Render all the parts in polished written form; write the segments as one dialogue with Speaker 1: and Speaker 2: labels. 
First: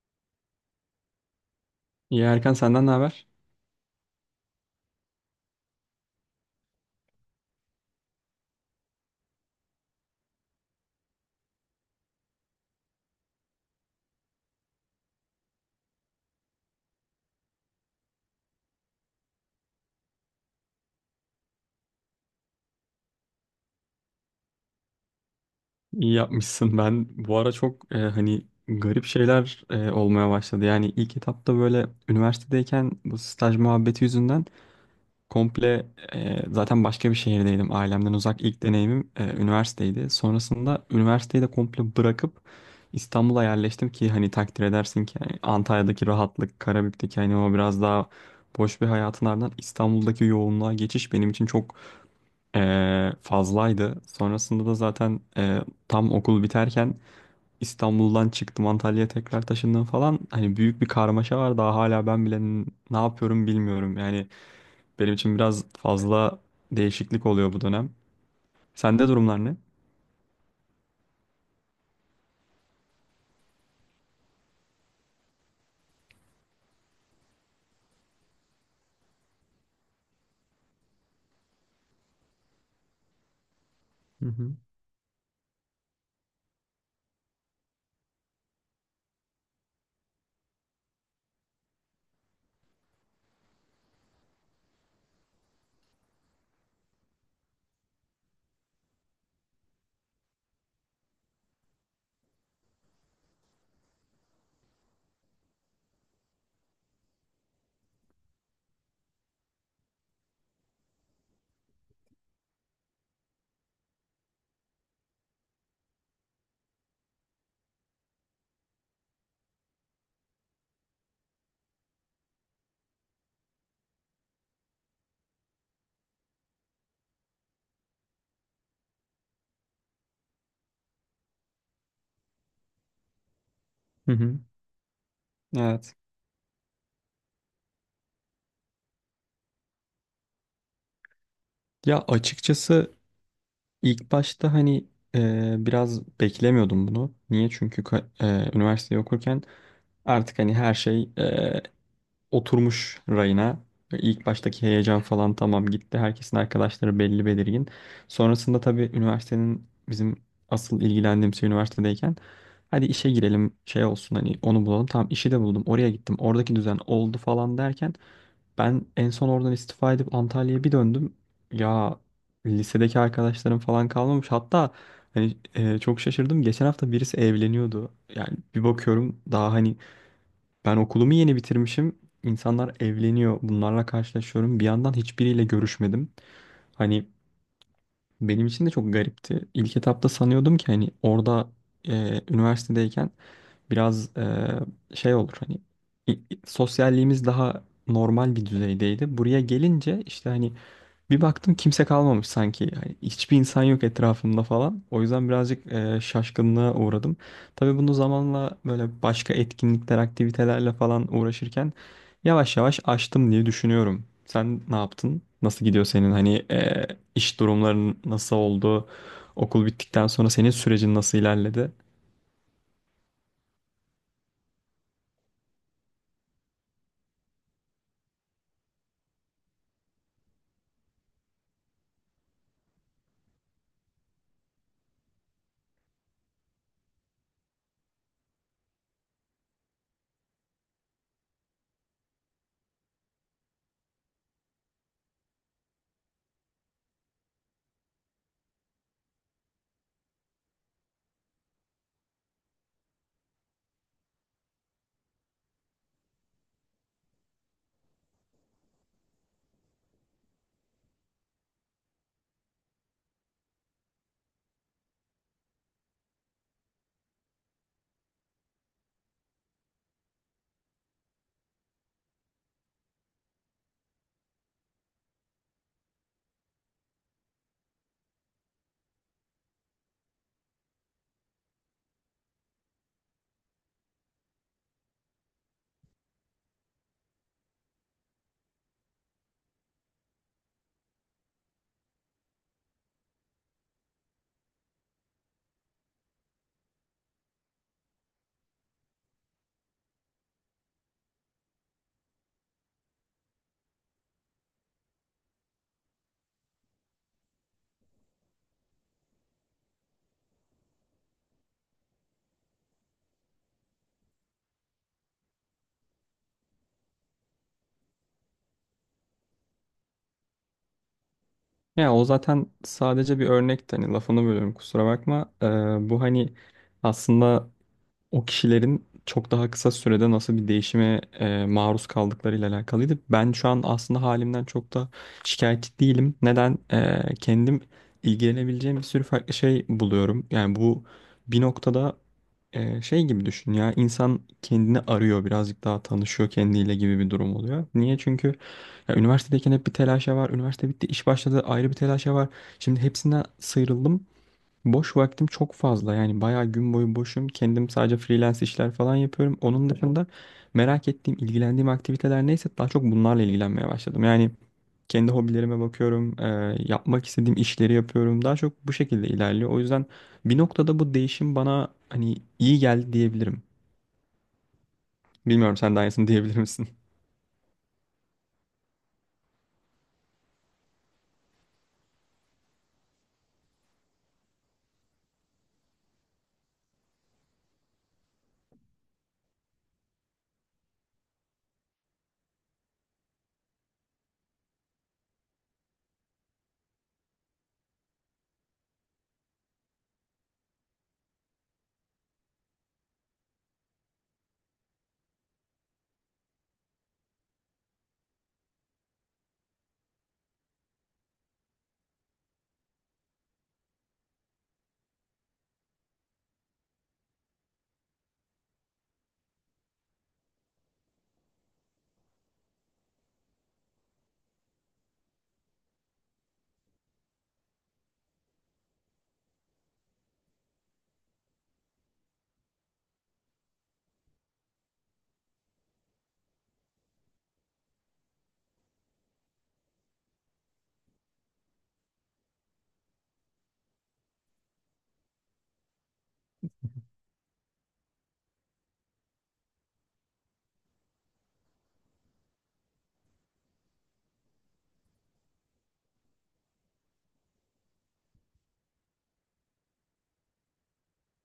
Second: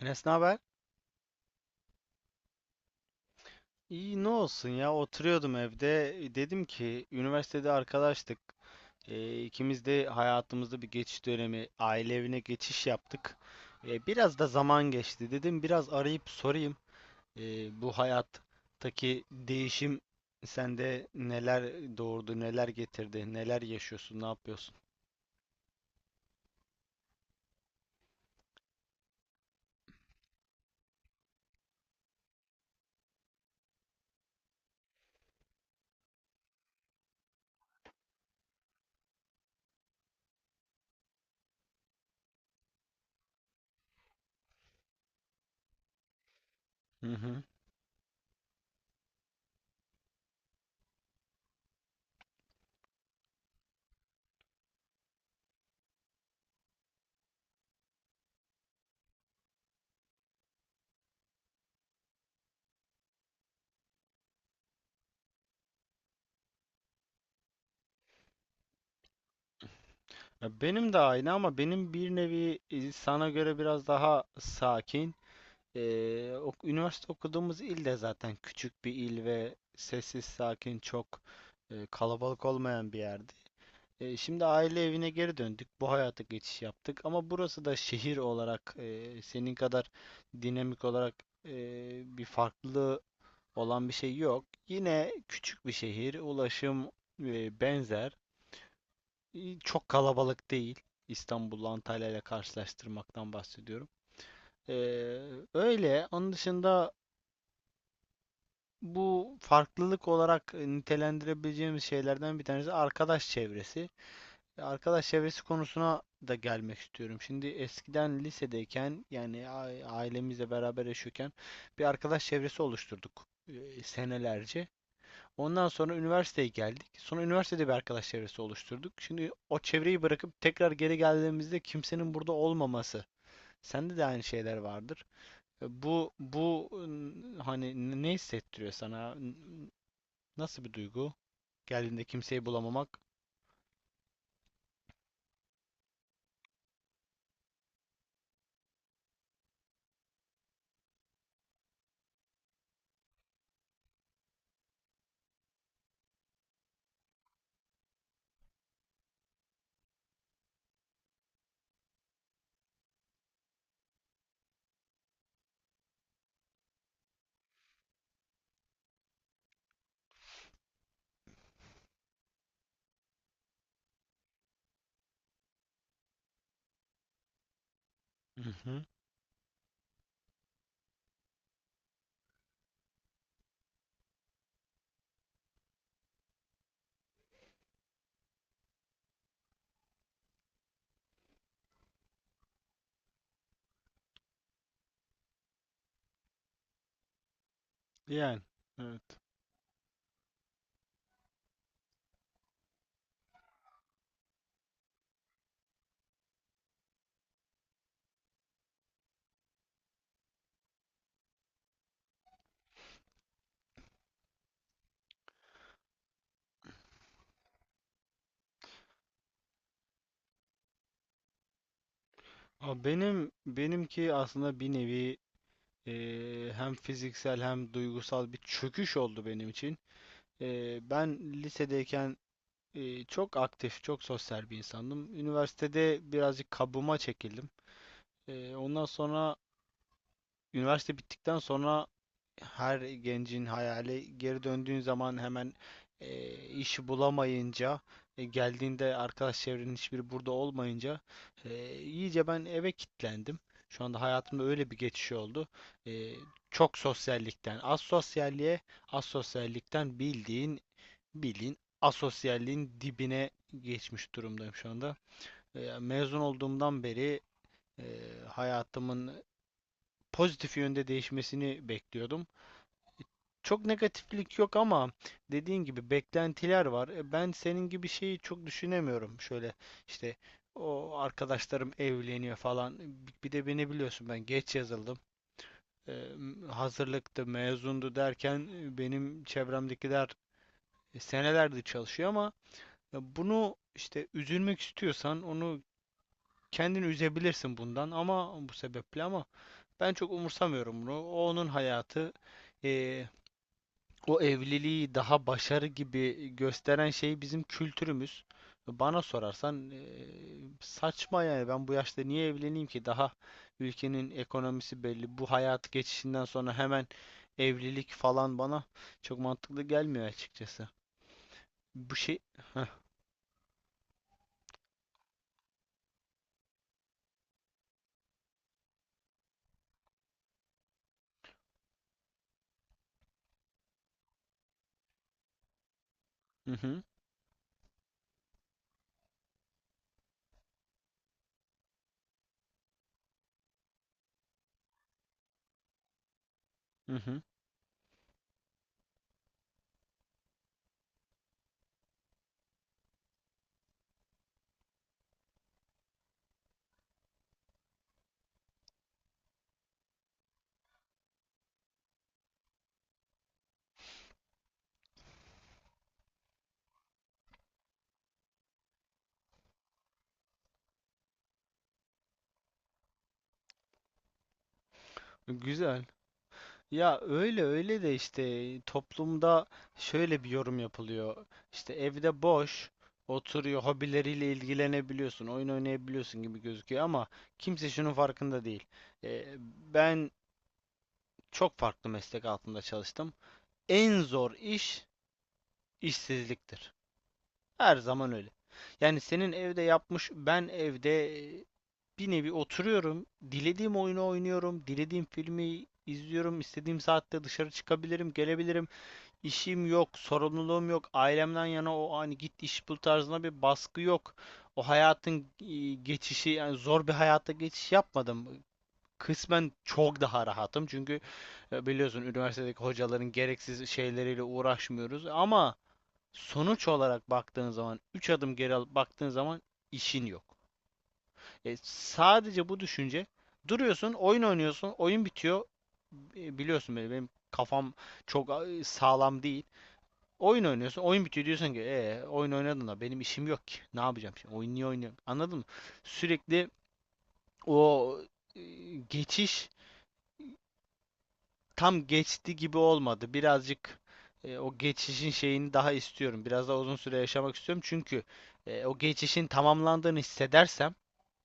Speaker 1: Enes ne haber?
Speaker 2: İyi Erkan, senden ne haber?
Speaker 1: İyi ne olsun ya, oturuyordum evde, dedim ki üniversitede arkadaştık. İkimiz de hayatımızda bir geçiş dönemi, aile evine geçiş yaptık. Biraz da zaman geçti, dedim biraz arayıp sorayım. Bu hayattaki değişim sende neler doğurdu, neler getirdi, neler yaşıyorsun, ne yapıyorsun?
Speaker 2: İyi yapmışsın. Ben bu ara çok hani garip şeyler olmaya başladı. Yani ilk etapta böyle üniversitedeyken bu staj muhabbeti yüzünden komple zaten başka bir şehirdeydim. Ailemden uzak ilk deneyimim üniversiteydi. Sonrasında üniversiteyi de komple bırakıp İstanbul'a yerleştim ki hani takdir edersin ki yani Antalya'daki rahatlık,
Speaker 1: Hı
Speaker 2: Karabük'teki hani
Speaker 1: hı.
Speaker 2: o biraz daha boş bir hayatın ardından İstanbul'daki yoğunluğa geçiş benim için çok fazlaydı. Sonrasında da zaten tam okul biterken İstanbul'dan çıktım, Antalya'ya tekrar taşındım falan. Hani büyük bir karmaşa var. Daha hala ben bile ne yapıyorum bilmiyorum. Yani benim için biraz fazla değişiklik oluyor bu dönem. Sende durumlar ne?
Speaker 1: Ya benim de aynı, ama benim bir nevi sana göre biraz daha sakin. Üniversite okuduğumuz il de zaten küçük bir il ve sessiz, sakin, çok kalabalık olmayan bir yerdi.
Speaker 2: Hı
Speaker 1: Şimdi
Speaker 2: hı.
Speaker 1: aile evine geri döndük, bu hayata geçiş yaptık, ama burası da şehir olarak senin kadar dinamik olarak bir farklı olan bir şey yok. Yine küçük bir şehir, ulaşım benzer, çok kalabalık değil. İstanbul'la Antalya ile karşılaştırmaktan bahsediyorum. Ee, Öyle. Onun dışında bu farklılık olarak nitelendirebileceğimiz şeylerden bir tanesi arkadaş çevresi. Arkadaş çevresi konusuna da gelmek istiyorum. Şimdi eskiden lisedeyken, yani ailemizle beraber yaşıyorken bir arkadaş çevresi oluşturduk senelerce. Ondan sonra üniversiteye geldik. Sonra üniversitede bir arkadaş çevresi oluşturduk. Şimdi o çevreyi bırakıp tekrar geri geldiğimizde kimsenin burada olmaması. Sende de
Speaker 2: Hı
Speaker 1: aynı
Speaker 2: hı.
Speaker 1: şeyler vardır. E,
Speaker 2: Evet.
Speaker 1: Bu bu hani ne hissettiriyor sana? Nasıl bir duygu?
Speaker 2: Ya
Speaker 1: Geldiğinde kimseyi
Speaker 2: açıkçası
Speaker 1: bulamamak.
Speaker 2: ilk başta hani biraz beklemiyordum bunu. Niye? Çünkü üniversiteyi okurken artık hani her şey oturmuş rayına. İlk baştaki heyecan falan tamam gitti. Herkesin arkadaşları belli belirgin. Sonrasında tabii üniversitenin bizim asıl ilgilendiğim şey üniversitedeyken hadi işe girelim, şey olsun, hani onu bulalım. Tamam, işi de buldum, oraya gittim, oradaki düzen oldu falan derken ben en son oradan istifa edip Antalya'ya bir döndüm. Ya lisedeki arkadaşlarım falan kalmamış. Hatta hani, çok şaşırdım. Geçen hafta birisi evleniyordu. Yani
Speaker 1: Hı
Speaker 2: bir
Speaker 1: hı.
Speaker 2: bakıyorum daha hani ben okulumu yeni bitirmişim, İnsanlar evleniyor. Bunlarla karşılaşıyorum. Bir yandan hiçbiriyle görüşmedim. Hani benim için de çok garipti. İlk etapta sanıyordum ki hani orada üniversitedeyken biraz şey olur hani sosyalliğimiz daha normal
Speaker 1: Yani
Speaker 2: bir
Speaker 1: evet.
Speaker 2: düzeydeydi. Buraya gelince işte hani bir baktım kimse kalmamış sanki. Yani hiçbir insan yok etrafımda falan. O yüzden birazcık şaşkınlığa uğradım. Tabii bunu zamanla böyle başka etkinlikler, aktivitelerle falan uğraşırken yavaş yavaş açtım diye düşünüyorum. Sen ne yaptın? Nasıl gidiyor senin hani iş durumların nasıl oldu? Okul bittikten sonra senin sürecin nasıl ilerledi?
Speaker 1: Ama benimki aslında bir nevi hem fiziksel hem duygusal bir çöküş oldu benim için. Ben lisedeyken çok aktif, çok sosyal bir insandım. Üniversitede birazcık kabuğuma çekildim. Ondan sonra üniversite bittikten sonra her gencin hayali, geri döndüğün zaman hemen iş bulamayınca, geldiğinde arkadaş çevrenin hiçbiri burada olmayınca iyice ben eve kilitlendim. Şu anda hayatımda öyle bir geçiş oldu. E, Çok sosyallikten az sosyalliğe, az sosyallikten bildiğin asosyalliğin dibine geçmiş durumdayım şu anda. Mezun olduğumdan beri e, hayatımın pozitif yönde değişmesini bekliyordum. Çok negatiflik yok, ama dediğin gibi beklentiler var. Ben senin gibi şeyi çok düşünemiyorum. Şöyle işte o arkadaşlarım evleniyor falan. Bir de beni biliyorsun, ben geç yazıldım. Hazırlıktı, mezundu derken benim çevremdekiler senelerdir çalışıyor, ama ya bunu işte üzülmek istiyorsan onu, kendini üzebilirsin bundan, ama bu sebeple, ama ben çok umursamıyorum bunu. O onun hayatı. E, O evliliği daha başarı gibi gösteren şey bizim kültürümüz. Bana sorarsan saçma. Yani ben bu yaşta niye evleneyim ki? Daha ülkenin ekonomisi belli. Bu hayat geçişinden sonra hemen evlilik falan bana çok mantıklı gelmiyor açıkçası.
Speaker 2: Ya
Speaker 1: Bu
Speaker 2: o
Speaker 1: şey.
Speaker 2: zaten
Speaker 1: Heh,
Speaker 2: sadece bir örnek. Hani lafını bölüyorum, kusura bakma. Bu hani aslında o kişilerin çok daha kısa sürede nasıl bir değişime maruz kaldıklarıyla alakalıydı. Ben şu an aslında halimden çok da şikayetçi değilim.
Speaker 1: hı
Speaker 2: Neden?
Speaker 1: hı,
Speaker 2: Kendim ilgilenebileceğim bir sürü farklı şey buluyorum. Yani bu bir noktada şey gibi düşün, ya insan kendini arıyor, birazcık daha tanışıyor kendiyle
Speaker 1: hı
Speaker 2: gibi bir
Speaker 1: hı.
Speaker 2: durum oluyor. Niye? Çünkü ya, üniversitedeyken hep bir telaşa var. Üniversite bitti, iş başladı, ayrı bir telaşa var. Şimdi hepsinden sıyrıldım. Boş vaktim çok fazla, yani bayağı gün boyu boşum. Kendim sadece freelance işler falan yapıyorum. Onun dışında merak ettiğim, ilgilendiğim aktiviteler neyse daha çok bunlarla ilgilenmeye başladım. Yani kendi hobilerime bakıyorum, yapmak istediğim işleri yapıyorum. Daha çok bu şekilde ilerliyor. O yüzden bir noktada bu değişim bana hani iyi geldi diyebilirim. Bilmiyorum, sen de
Speaker 1: Güzel.
Speaker 2: aynısını diyebilir misin?
Speaker 1: Ya öyle öyle de işte toplumda şöyle bir yorum yapılıyor. İşte evde boş oturuyor, hobileriyle ilgilenebiliyorsun, oyun oynayabiliyorsun gibi gözüküyor, ama kimse şunun farkında değil. Ee, Ben çok farklı meslek altında çalıştım. En zor iş işsizliktir. Her zaman öyle. Yani senin evde yapmış, ben evde bir nevi oturuyorum, dilediğim oyunu oynuyorum, dilediğim filmi izliyorum, istediğim saatte dışarı çıkabilirim, gelebilirim, işim yok, sorumluluğum yok, ailemden yana o hani git iş bul tarzında bir baskı yok. O hayatın geçişi, yani zor bir hayata geçiş yapmadım. Kısmen çok daha rahatım, çünkü biliyorsun üniversitedeki hocaların gereksiz şeyleriyle uğraşmıyoruz, ama sonuç olarak baktığın zaman, 3 adım geri alıp baktığın zaman işin yok. Sadece bu düşünce. Duruyorsun, oyun oynuyorsun, oyun bitiyor. Biliyorsun beni, benim kafam çok sağlam değil. Oyun oynuyorsun. Oyun bitiyor, diyorsun ki oyun oynadın da benim işim yok ki. Ne yapacağım şimdi? Oyun niye oynuyorum? Anladın mı? Sürekli o e, geçiş tam geçti gibi olmadı. Birazcık o geçişin şeyini daha istiyorum. Biraz daha uzun süre yaşamak istiyorum. Çünkü o geçişin tamamlandığını hissedersem,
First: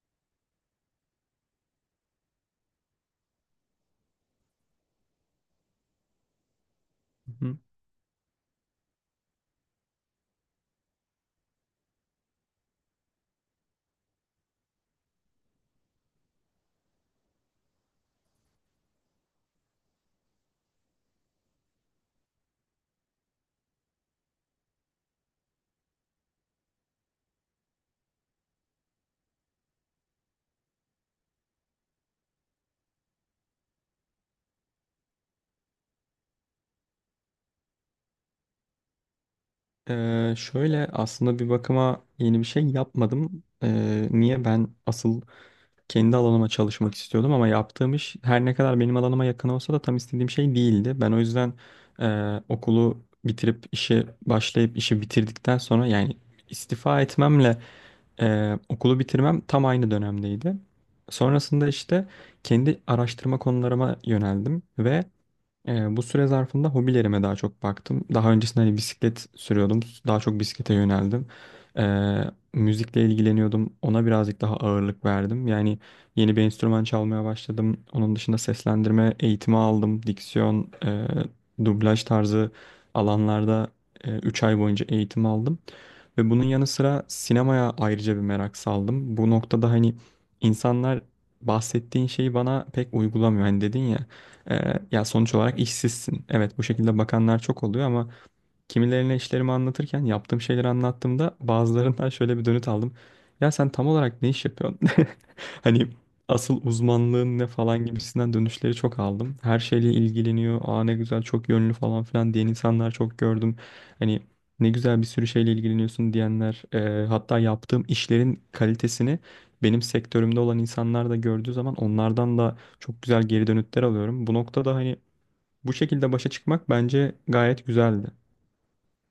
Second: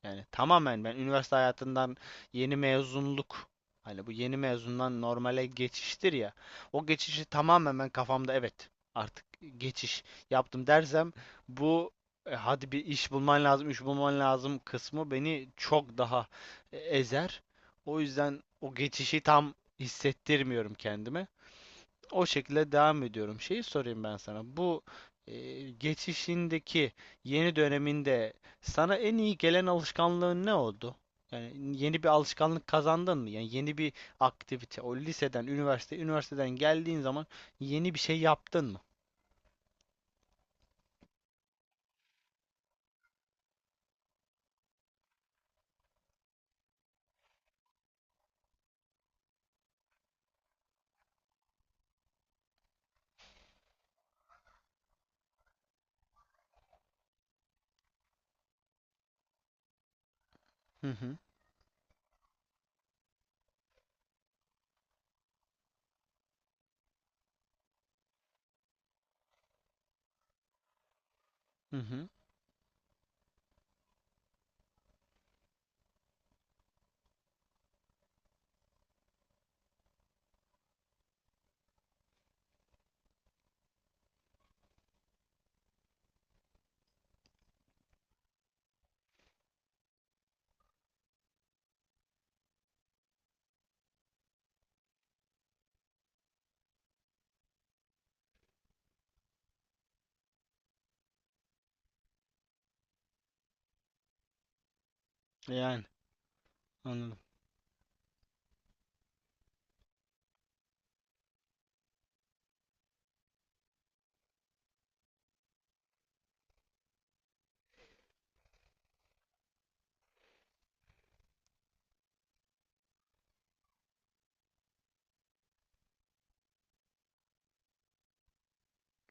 Speaker 1: yani tamamen ben üniversite hayatından yeni mezunluk, hani bu yeni mezundan normale geçiştir ya. O geçişi
Speaker 2: Hı.
Speaker 1: tamamen ben kafamda evet artık geçiş yaptım dersem, bu hadi bir iş bulman lazım, iş bulman lazım kısmı beni çok daha ezer. O yüzden o geçişi tam hissettirmiyorum kendime. O şekilde devam ediyorum. Şeyi sorayım ben sana. Bu geçişindeki yeni döneminde sana en iyi gelen alışkanlığın ne oldu? Yani yeni bir alışkanlık kazandın mı? Yani yeni bir aktivite. O liseden, üniversite, üniversiteden geldiğin zaman yeni bir şey yaptın mı?
Speaker 2: Şöyle aslında bir bakıma yeni bir şey yapmadım. Niye ben asıl kendi alanıma çalışmak istiyordum ama yaptığım iş her ne kadar benim alanıma yakın olsa da tam istediğim şey değildi. Ben o yüzden okulu bitirip işe başlayıp işi bitirdikten sonra, yani istifa etmemle okulu bitirmem tam aynı dönemdeydi.
Speaker 1: Hı hı.
Speaker 2: Sonrasında işte kendi araştırma konularıma yöneldim ve bu süre zarfında hobilerime daha çok baktım. Daha öncesinde hani bisiklet sürüyordum. Daha çok bisiklete yöneldim.
Speaker 1: Hı hı.
Speaker 2: Ee, müzikle ilgileniyordum. Ona birazcık daha ağırlık verdim. Yani yeni bir enstrüman çalmaya başladım. Onun dışında seslendirme eğitimi aldım. Diksiyon, dublaj tarzı alanlarda 3 ay boyunca eğitim aldım. Ve bunun yanı sıra sinemaya ayrıca bir merak saldım. Bu noktada hani insanlar bahsettiğin şeyi bana pek uygulamıyor. Hani dedin ya, ya sonuç olarak işsizsin. Evet, bu şekilde bakanlar çok oluyor ama kimilerine işlerimi anlatırken, yaptığım şeyleri anlattığımda bazılarından şöyle bir dönüt aldım. Ya sen tam olarak ne iş yapıyorsun?
Speaker 1: Yani
Speaker 2: Hani asıl
Speaker 1: anladım.
Speaker 2: uzmanlığın ne falan gibisinden dönüşleri çok aldım. Her şeyle ilgileniyor. Aa ne güzel, çok yönlü falan filan diyen insanlar çok gördüm. Hani ne güzel bir sürü şeyle ilgileniyorsun diyenler. Hatta yaptığım işlerin kalitesini benim sektörümde olan insanlar da gördüğü zaman onlardan da çok güzel geri dönütler alıyorum. Bu noktada hani bu şekilde başa çıkmak bence gayet güzeldi.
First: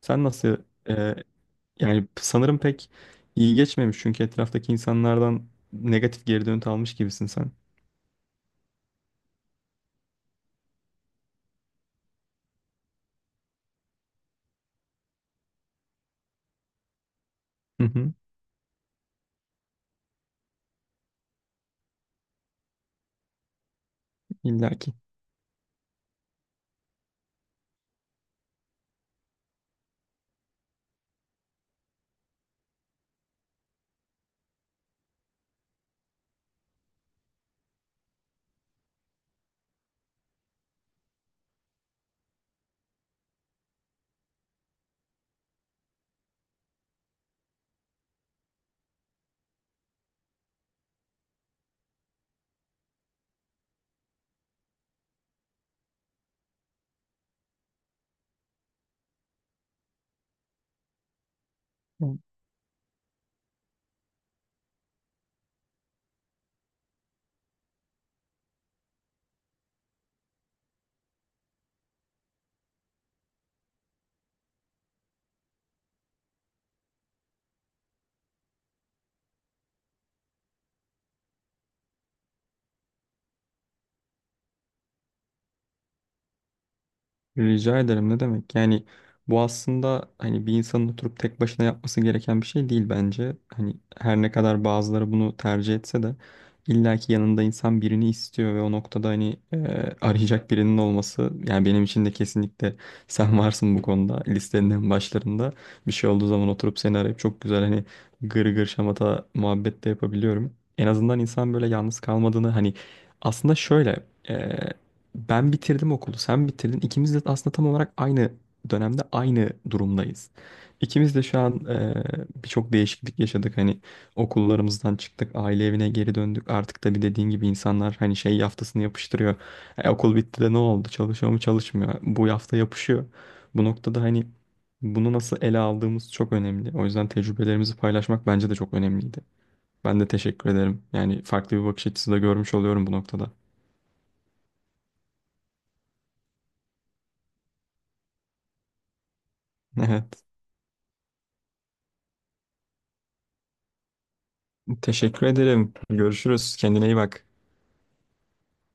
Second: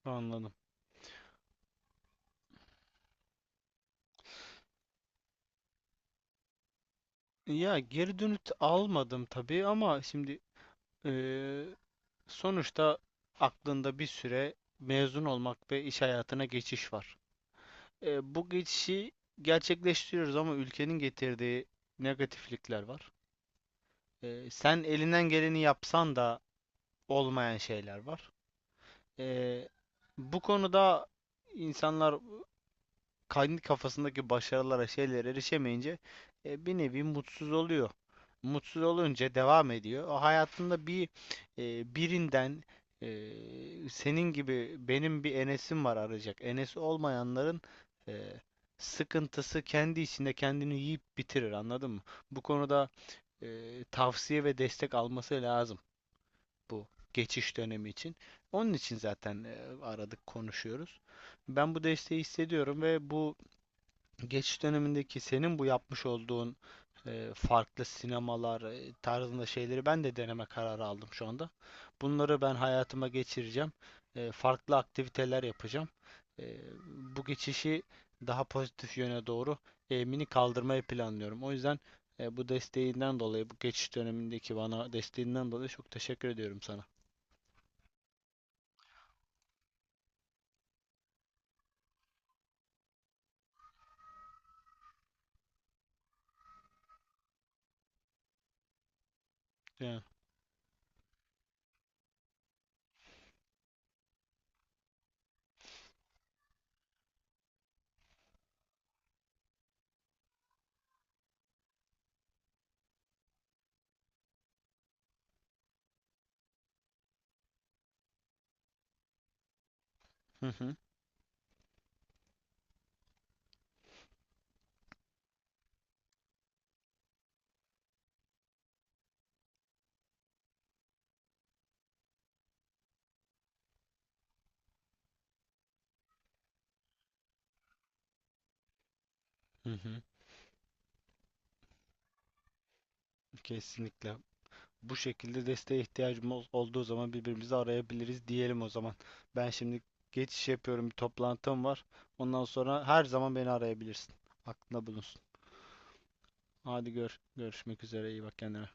Speaker 2: Sen
Speaker 1: Anladım.
Speaker 2: nasıl e, yani sanırım pek iyi geçmemiş çünkü etraftaki insanlardan negatif geri dönüt almış gibisin sen.
Speaker 1: Ya geri dönüt almadım tabii, ama şimdi e, sonuçta aklında bir süre mezun olmak ve iş hayatına geçiş var.
Speaker 2: Hı hı,
Speaker 1: Bu geçişi gerçekleştiriyoruz, ama ülkenin getirdiği negatiflikler var. Sen
Speaker 2: illaki.
Speaker 1: elinden geleni yapsan da olmayan şeyler var. E, Bu konuda insanlar kendi kafasındaki başarılara, şeylere erişemeyince bir nevi mutsuz oluyor. Mutsuz olunca devam ediyor. O hayatında bir birinden, e, senin gibi, benim bir Enes'im var arayacak. Enes olmayanların e, sıkıntısı kendi içinde kendini yiyip bitirir. Anladın mı? Bu konuda e, tavsiye ve destek alması lazım bu geçiş dönemi için. Onun için zaten aradık, konuşuyoruz. Ben bu desteği hissediyorum ve bu geçiş dönemindeki senin bu yapmış olduğun farklı sinemalar tarzında şeyleri ben de deneme kararı aldım şu anda. Bunları ben hayatıma geçireceğim. Farklı aktiviteler yapacağım. E, Bu geçişi daha pozitif yöne doğru eğimini kaldırmayı planlıyorum. O yüzden bu desteğinden dolayı, bu geçiş dönemindeki bana desteğinden dolayı çok teşekkür ediyorum sana.
Speaker 2: Rica ederim, ne demek? Yani bu aslında hani bir insanın oturup tek başına yapması gereken bir şey değil bence. Hani her ne kadar bazıları bunu tercih etse de illaki yanında insan birini istiyor ve o noktada hani
Speaker 1: Yani,
Speaker 2: arayacak birinin olması, yani benim için de kesinlikle sen varsın bu konuda listenin en başlarında. Bir şey olduğu zaman oturup seni arayıp çok güzel hani gır gır şamata muhabbet de yapabiliyorum. En azından insan böyle yalnız kalmadığını hani aslında şöyle, ben bitirdim okulu, sen bitirdin. İkimiz de aslında tam olarak aynı dönemde aynı durumdayız.
Speaker 1: hı hı,
Speaker 2: İkimiz de şu an birçok değişiklik yaşadık. Hani okullarımızdan çıktık, aile evine geri döndük. Artık da bir dediğin gibi insanlar hani şey yaftasını yapıştırıyor. Okul bitti de ne oldu? Çalışıyor mu, çalışmıyor Bu yafta yapışıyor. Bu noktada hani bunu nasıl ele aldığımız çok önemli. O yüzden tecrübelerimizi paylaşmak bence de çok önemliydi.
Speaker 1: hı
Speaker 2: Ben
Speaker 1: hı,
Speaker 2: de teşekkür ederim. Yani farklı bir bakış açısı da görmüş oluyorum bu noktada.
Speaker 1: kesinlikle. Bu şekilde desteğe ihtiyacımız olduğu zaman birbirimizi arayabiliriz diyelim o zaman. Ben şimdi
Speaker 2: Evet.
Speaker 1: geçiş yapıyorum, bir toplantım var. Ondan sonra her zaman beni arayabilirsin. Aklında bulunsun.
Speaker 2: Teşekkür ederim. Görüşürüz. Kendine
Speaker 1: Hadi
Speaker 2: iyi
Speaker 1: gör,
Speaker 2: bak.
Speaker 1: görüşmek üzere. İyi bak kendine.